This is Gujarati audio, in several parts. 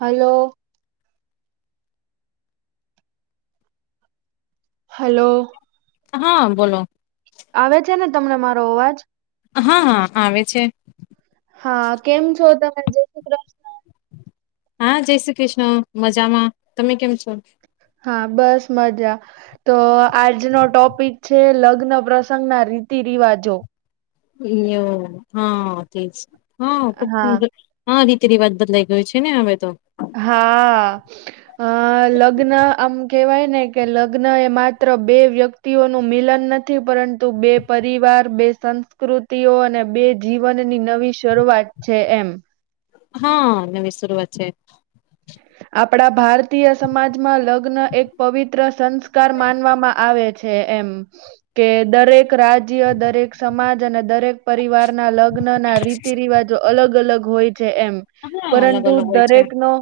હલો હલો હા બોલો આવે છે ને તમને મારો અવાજ? હા હા આવે છે. હા કેમ છો તમે જય શ્રી કૃષ્ણ હા જય શ્રી કૃષ્ણ મજામાં તમે કેમ છો હા બસ મજા. તો આજનો ટોપિક છે લગ્ન પ્રશન સંગના રીતિ રિવાજો એવ હા તે જ હા ખબ હા [unintelligible] હા રીતિ રિવાજ બદલાઈ ગયો છે ને હવે તો. હા અ લગ્ન આમ કેવાય ને કે લગ્ન એ માત્ર બે વ્યક્તિ નું મિલન નથી પરંતુ બે પરિવાર, બે સંસ્કૃતિઓ અને બે જીવનની નવી શરૂઆત છે. એમ હા નવી શરૂઆત છે. આપણા ભારત ભારતીય સમાજમાં લગ્ન એક પવિત્ર સંસ્કાર માનવામાં આવે છે. એમ કે દરેક રાજ્ય દરેક સમાજ અને દરેક પરિવાર ના લગ્ન ના રીતિ રિવાજો અલગ- અલગ હોય છે એમ હા અલગ પરંતુ અલગ હોય છે દરેક નો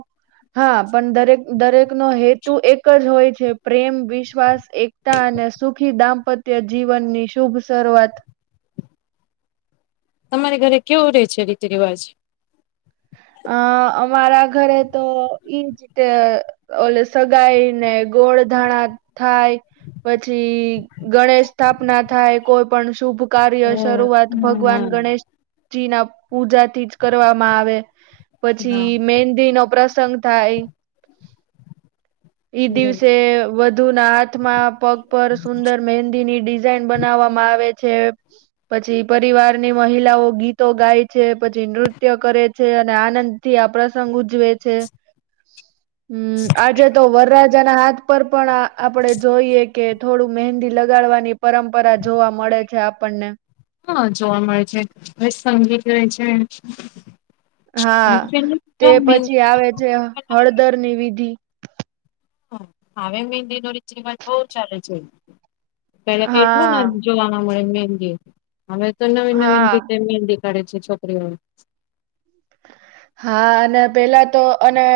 હા પણ દરેક દરેકનો હેતુ એક જ હોય છે. પ્રેમ, વિશ્વાસ, એકતા અને સુખી દાંપત્ય જીવનની શુભ શરૂઆત. તમારે ઘરે કેવું રહેે છે? રીતિ રિવાજ અ અમારા ઘરે તો ઈજ ત ઓલે સગાઈ ને ગોળ ધાણા થાય પછી ગણેશ સ્થાપના થાય કોઈ પણ શુભ કાર્ય હમ, શરૂઆત હા ભગવાન ગણેશ જી ના પૂજાથી જ કરવામાં આવે હા. પછી મેંદી નો પ્રસંગ થાય એઈ દિવસે વધ વધુ ના હાથમાં પગ પર સુંદર મહેંદી ની ડિઝાઇન બનાવવામાં આવે છે, પછી પરિવારની મહિલાઓ ગીતો ગાય છે પછી નૃત્ય કરે છે અને આનંદ થી આ પ્રસંગ ઉજવે છે, હમ આજે તો વરરાજાના હાથ પર પણ આપડે જોઈએ કે થોડું મહેંદી લગાડવાની પરંપરા જોવા મળે છે આપણને હા જોવા મળે છે સંગીત રહેે છે, હા તે પછી આવે છે હળદર ની વિધિ હા હવે મહેંદી નો રીત રિવાજ બહુ ચાલે છે, પેલા એટલું હા નથી જોવાના મળે મહેંદી હવે તો નવીન નવીન હા રીતે મહેંદી કાઢે છે, છોકરીઓ હા અને પેલા તો અને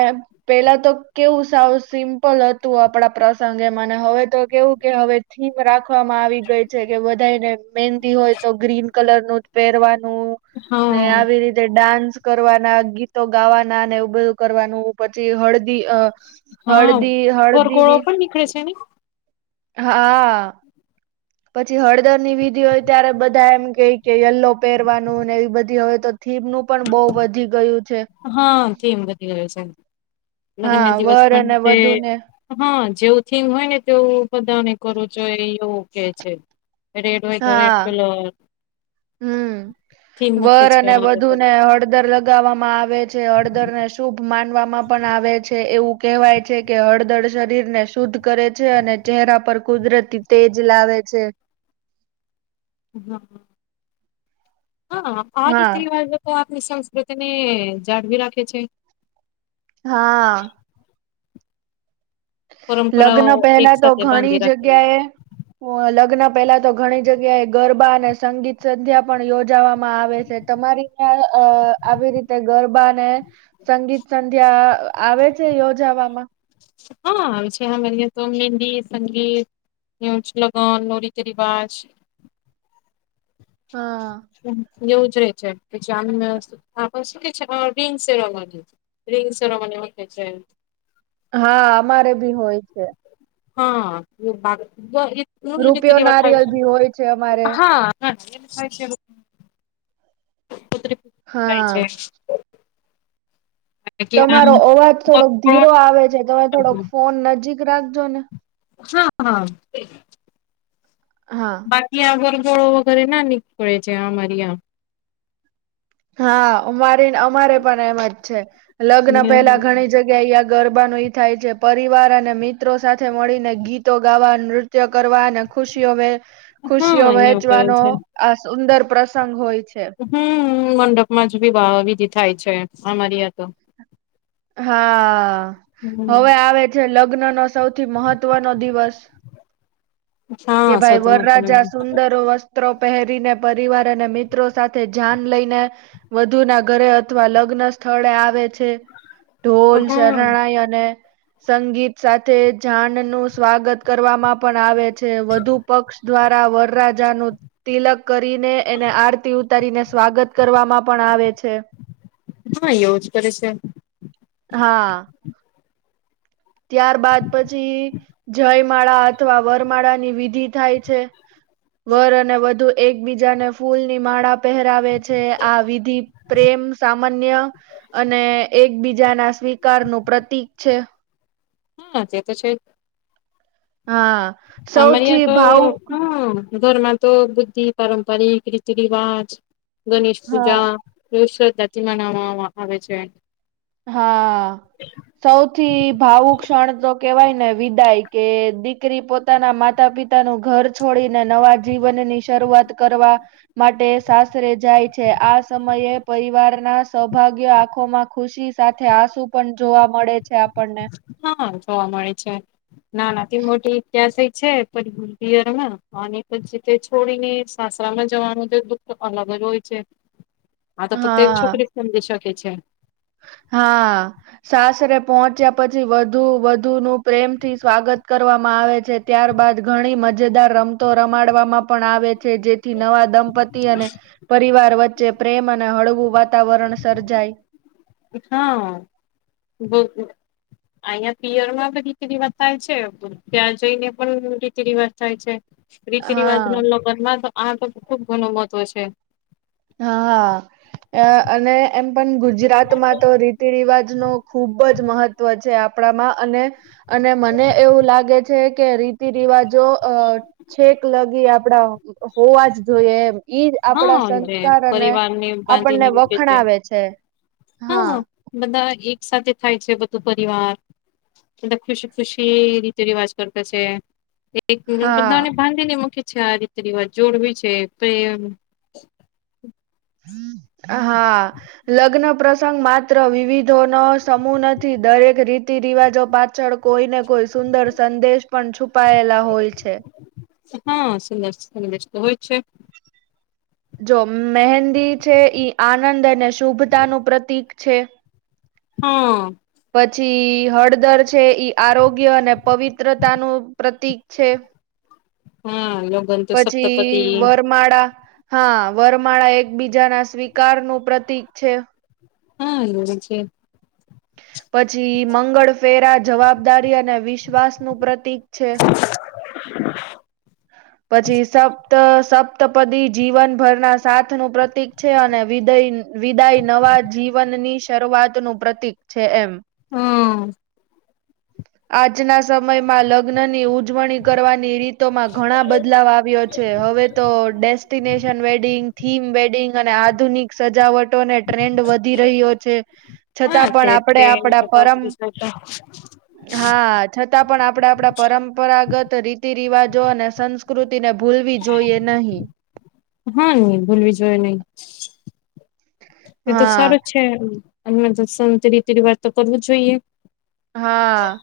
પેલા તો કેવું સાવું સિમ્પલ હતું આપણા પ્રસંગે મને હવે તો કેવું કે હવે થીમ રાખવામાં આવી ગઈ છે કે બધાને મહેંદી હોય તો ગ્રીન કલર નું જ પહેરવાનું ને હા આવી રીતે ડાન્સ કરવાના ગીતો ગાવાના ને બધું કરવાનું પછી હળદી અ હા હળદી હળદીની [unintelligible] હા પછી હળદર ની વિધિ હોય ત્યારે બધા એમ કે કે યલ્લો પહેરવાનું એવી બધી હોય તો થીમ નું પણ બહુ વધી ગયું છે, હા થીમ વધી ગયો છે લગ્ન હા ના દિવસ વર પણ અને જે વધુ ને હા જેવું થીંમ હોય ને તેવું બધાને કરું છો એવું કે છે, એ રેડ હોય તો એડ કલર થીમ હમ્મ મૂકે વર છે અને હવે વધુ તો ને હળદર લગ લગાવવામાં આવે છે, હળદર ને શુભ માનવામાં પણ આવે છે એવું કહેવાય છે કે હળદર શરીર ને શુદ્ધ કરે છે, અને ચહેરા પર કુદરતી તેજ લાવે છે, હા હ હા આ રીત હા રિવાજો તો આપણી સંસ્કૃતિ ને જાળવી રાખે છે, હા પરંપરાઓ લગ્ન એક પહેલા તો સાથે ઘણી બાંધી રાખે જગ્યાએ લગ્ન પહેલા તો ઘણી જગ્યાએ ગરબા અને સંગીત સંધ્યા પણ યોજાવામાં આવે છે, તમારી ત અ આવી રીતે ગરબાને સંગીત સંધ્યા આવે છે, યોજાવામાં હા આવે છે હલ્દી સંગીત ન્યુજ લગન રીતિ રિવાજ હા હમ્મ યુઝ રે છે કે જામીન આપ શું કે છે રીંગ સેવા છે, રિંગ સેરોમની રાખે છે, હા અમારે ભી હોય છે, રૂપિયો [unintelligible] નારિયેલ ભી હોય છે અમારે [unintelligible] પત્રિ હા છે કે આમ તમારો અવાજ થોડોક હા ધીરો આવે છે, તમે થોડોક ફોન નજીક રાખજો ને હા હા હા બાકી આગરગોળો વગેરે ના નીકળે છે અમારી આ હા અમારી અમારે પણ એમ જ છે લગ્ન પહેલા ઘણી જગ્યા ગરબાક નું ઈ થાય છે પરિવાર અને મિત્રો સાથે મળીને ગીતો ગાવા નૃત્ય કરવા અને ખુશીઓ હા ખુશીઓ અહિયાં કરે વહેચવાનો છે આ સુંદર પ્રસંગ હોય છે. હમ્મ મંડપ માં જ ભી વા વિધિ થાય છે અમારી આ તો હા હમ હવે આવે છે લગ્ન નો સૌથી મહત્વનો દિવસ કે હા ભાઈ સૌથી વરરાજા મહત્વનું સુંદરો વસ્ત સ્ત્રો પહેરીને પરિવાર અને મિત્રો સાથે જાન લઈને વધુ ના ઘરે અથવા લગ્ન સ્થળે આવે છે હા ઢોલ હા શરણાયન અને સંગીત સાથે જાન નું સ્વાગત કરવામાં પણ આવે છે. છે વધુ પક્ષ દ્વારા વરરાજા નુ તિલક કરીને એને આરતી ઉતારીને સ્વાગત કરવામાં પણ આવે છે. હા એવું જ કરે છે. હા ત્યાર બાદ પછી જયમાળા અથવા વરમાળા ની વિધિ થાય છે. વર અને વધુ એકબીજાને ફૂલની માળા પહેરાવે છે આ વિધિ પ્રેમ સામાન્ય અને એકબીજા ના સ્વીકાર નું પ્રતીક છે. હા તે તો છે જ હા અમારી સૌથી યાં તો ભાવુક હમ્મ ઘરમાં તો બુદ્ધિ પારંપરિક રીતિ રિવાજ ગણેશ હા પૂજા [unintelligible] થી મનાવવામાં આવે છે. હા સૌથી ભાવુક ક્ષણ તો કેવાય ને વિદાય કે દીકરી પોતે પોતાના માતા પિતાનુ ઘર છોડીને નવા જીવનની શરૂઆત કરવા માટે સાસરે જાય છે આ સમયે પરિવાર ના સૌભાગ્ય આંખોમાં ખુશી સાથે આંસુ પણ જોવા મળે છે આપણને. હા જોવા મળે છે. ના ના મોટી ઇતિહાસ છે પણ [unintelligible] ગુરપીયર માં અને પછી થોડીને સાસરામાં જવાનું છે દુઃખ અલગ જ હોય છે. [unintelligible] આ તો ફક્તે એજ હા, છોકરી સમજી શકે છે. હા. સાસરે પહોંચ્યા પછી વધુ વધુ નું પ્રેમથી સ્વાગત કરવામાં આવે છે. ત્યારબાદ ઘણી મજેદાર રમતો રમાડવામાં પણ આવે છે જેથી નવા દંપતી અને પરિવાર વચ્ચે જે પ્રેમ અને હળવું વાતાવરણ સર્જાય હા બિલકુલ. અયા પિયર માં પણ રીતી રિવાજ થાય છે તો ત્યાં જઈને પણ રીતિ રિવાજ થાય છે. રીતિ રિવાજ હા. નો લગ્નમાં તો આ તો ખુબ ઘણો મહત્વ છે. હા હા. અ અને એમ પણ ગુજરાતમાં તો રીતિ રિવાજ નો ખુબ જ મહત્વ ત્વ છે આપણામાં અને અને મને એવું લાગે છે કે રીતિ રિવાજો અ છેક લગી આપડા હોવા જ જોઈએ એમ ઈ આપડા હા સ જે અને પરિવારને આપણને બાંધીને મૂકે વખણાવે છે, હા. બધા એક સાથે થાય છે બધું પરિવાર બધા ખુશી ખુશી રીતિ રિવાજ કરતા છે એક હા બધાને બાંધી ને મૂકી છે આ રીતે રિવાજ જોડવી છે પ્રેમ હા. લગ્ન પ્રસંગ માત્ર વિવિધો નો સમૂહ નથી દરેક રીતિ રિવાજો પાછળ કોઈને કોઈ સુંદર સંદેશ પણ છુપાયેલા હોય છે. હા સુંદર સંદેશ તો હોય છે. જો મહેંદી છે ઈ આનંદ અને શુભતા નું પ્રતીક છે. હા. પછી હળદર છે ઈ આરોગ્ય અને પવિત્રતાનું પ્રતીક છે. હા. તો સપ્તપતિ પછી વરમાળા હા વરમાળા એક બીજા ના સ્વીકાર નું પ્રતિક છે. હા એવું છે. પછી મંગળ ફેરા જવાબદારી અને વિશ્વાસ નું પ્રતીક છે. પછી સબ. ત સપ્તપદી જીવનભરના સાથ નું પ્રતિક છે અને વિદઈ વિદાય નવા જીવનની શરૂઆત નું પ્રતિક છે એમ હમ્મ. આજના સમયમાં લગ્નની ઉ. ઉજવણી કરવાની રીતોમાં ઘણા બદલાવ આવ્યો છે હવે તો ડેસ્ટિનેશન વેડિંગ થીમ બેડિંગ અને આધુનિક સજાવટોને ટ્રેન્ડ વધી રહ્યો છે છતાં પણ આપણેે આપડા પરમ હ [inaudible] હા છતાં પણ આપડા આપડા પરંપરાગત રીતિ રિવાજો અને સંસ્ સંકૃતિ ને ભૂલવી જોઈએ નહીં હુ ભૂલવી જોએ નહી એ તો હા સારું છે. તેમ અમને તો સંત રીતિ રિવાજ તો કરવું જોઈએ. હા.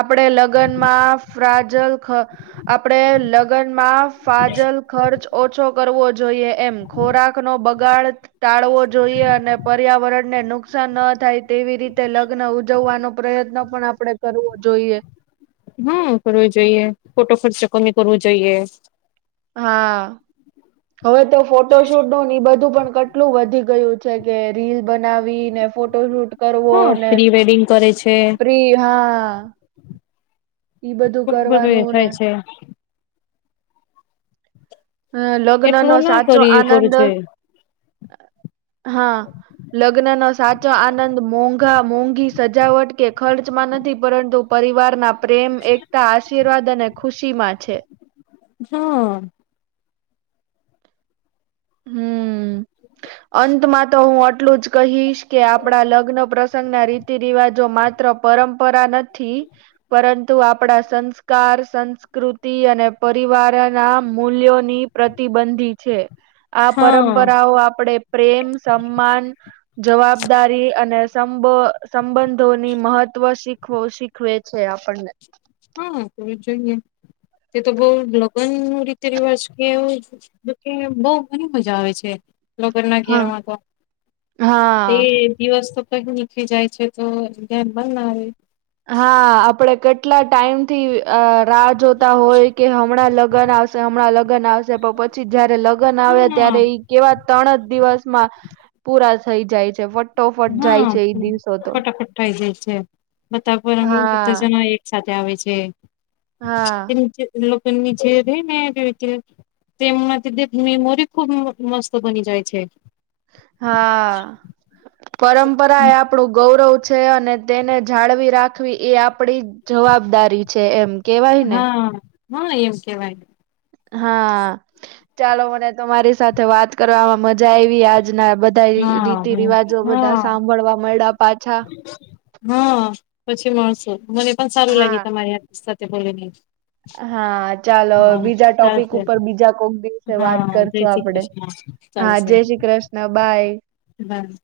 આપણે લગ્નમાં ફ્રાજલ ખ આપણેે લગ્નમાં ફાજલ ખર્ચ ઓછો કરવો જોઈએ એમ ખોરાક નો બગાડ ટાળવો જોઈએ અને પર્યાવરણને નુકસાન ન થાય તેવી રીતે લગ્ન ઉજવાનો પ્રયત્ન પણ આપડે કરવો જોઈએ. હા કરવું જોઈએ ખોટો ખર્ચો કમી કરવો જોઈએ. હા હવે તો ફોટો શૂટો એ બધું પણ કટ એટલું વધી ગયું છે કે રીલ બનાવી ને ફોટોશૂટ કરવો હા ને પ્રી વેડિંગ કરે છે પ્રિ હા ઈ ખુબ બધું એ કરવાનું ને થાય છે. અ લગ્ન નો એટલું ના સાચો કરી કરવું આનંદ જોઈએ હા. લગ્ન નો સાચો આનંદ મોંઘા મોંઘી સજાવટ કે ખર્ચમાં નથી પરંતુ પરિવાર ના પ્રેમ, એકતા, આશીર્વાદ અને ખુશી માં છે. હા. હમ અંતમાં તો હું આટલું જ કહીશ કે આપડા લગ્ન પ્રસંગ ના રીતિ રિવાજો માત્ર પરંપરા નથી પરંતુ આપડા સંસ્કાર, સંસ્કૃતિ અને પરિવારના મૂલ્યોની પ્રતિબંધી છે આ હા પરંપરાઓ આપડે પ્રેમ, સમ્માન જવાબદારી અને સંબ સંબંધોની મહત્વ શી ખ્વો શીખવે છે આપણને. હા [unintelligible] જોઈએ તે તો બહુ લગન નું રીતે રિવાજ કેવું જોકે અહીંયા બહુ ઘણી મજા આવે છે. લોકોના હા ઘેરવા તો તે હા દિવસ્ત તો કઈ નીકળી જાય છે તો ધ્યાન બ ના આવે. હા આપડે કેટલા ટાઈમ થી રાહ જોતા હોય કે હમણાં લગન આવશે હમણાં લગન આવશે પ પ છી જયારે લગન આવ્યા હા ત્યારે ઈ એવા તણ જ દિવસમાં પૂરા થઈ જાય છે. વટ ટોફટ જાય હા છે એ દિવસો તો. ફટાફટ થઈ જાય છે બતાર [unintelligible] બધા હા જણા એક સાથે આવે છે. હા એની જે લોકો નીચે રે નેરીતિ રી તેમમાંથી દેધ મેમોરી ખુબ મ મસ્ત બની જાય છે. હા પરંપરાએ આપ પડુ ગૌરવ છે અને તેને જાળવી રાખવી એ આપડી જવાબદારી છે એમ. કેવાય ને હા હા એમ કેવાય. હા ચાલો મને તમારી સાથે વાત કરવામાં મજા આયવી આજના બધ ધા રીતિ હા રિવાજો બધા હા સાંભળવા મયળા પાછા. હા પછી મળશું મને પણ સારું લાગે હા. તમારી હા સાથે બોલીને. હા ચાલો હા બીજા ટોપિક ચાલશે ઉપર બીજા કોક દિવસે વાત હા જય કરશું શ્રી આપડે. કૃષ્ણ હા ચાલશે જય શ્રી ક્રશ્ર્ન બાય. બાય.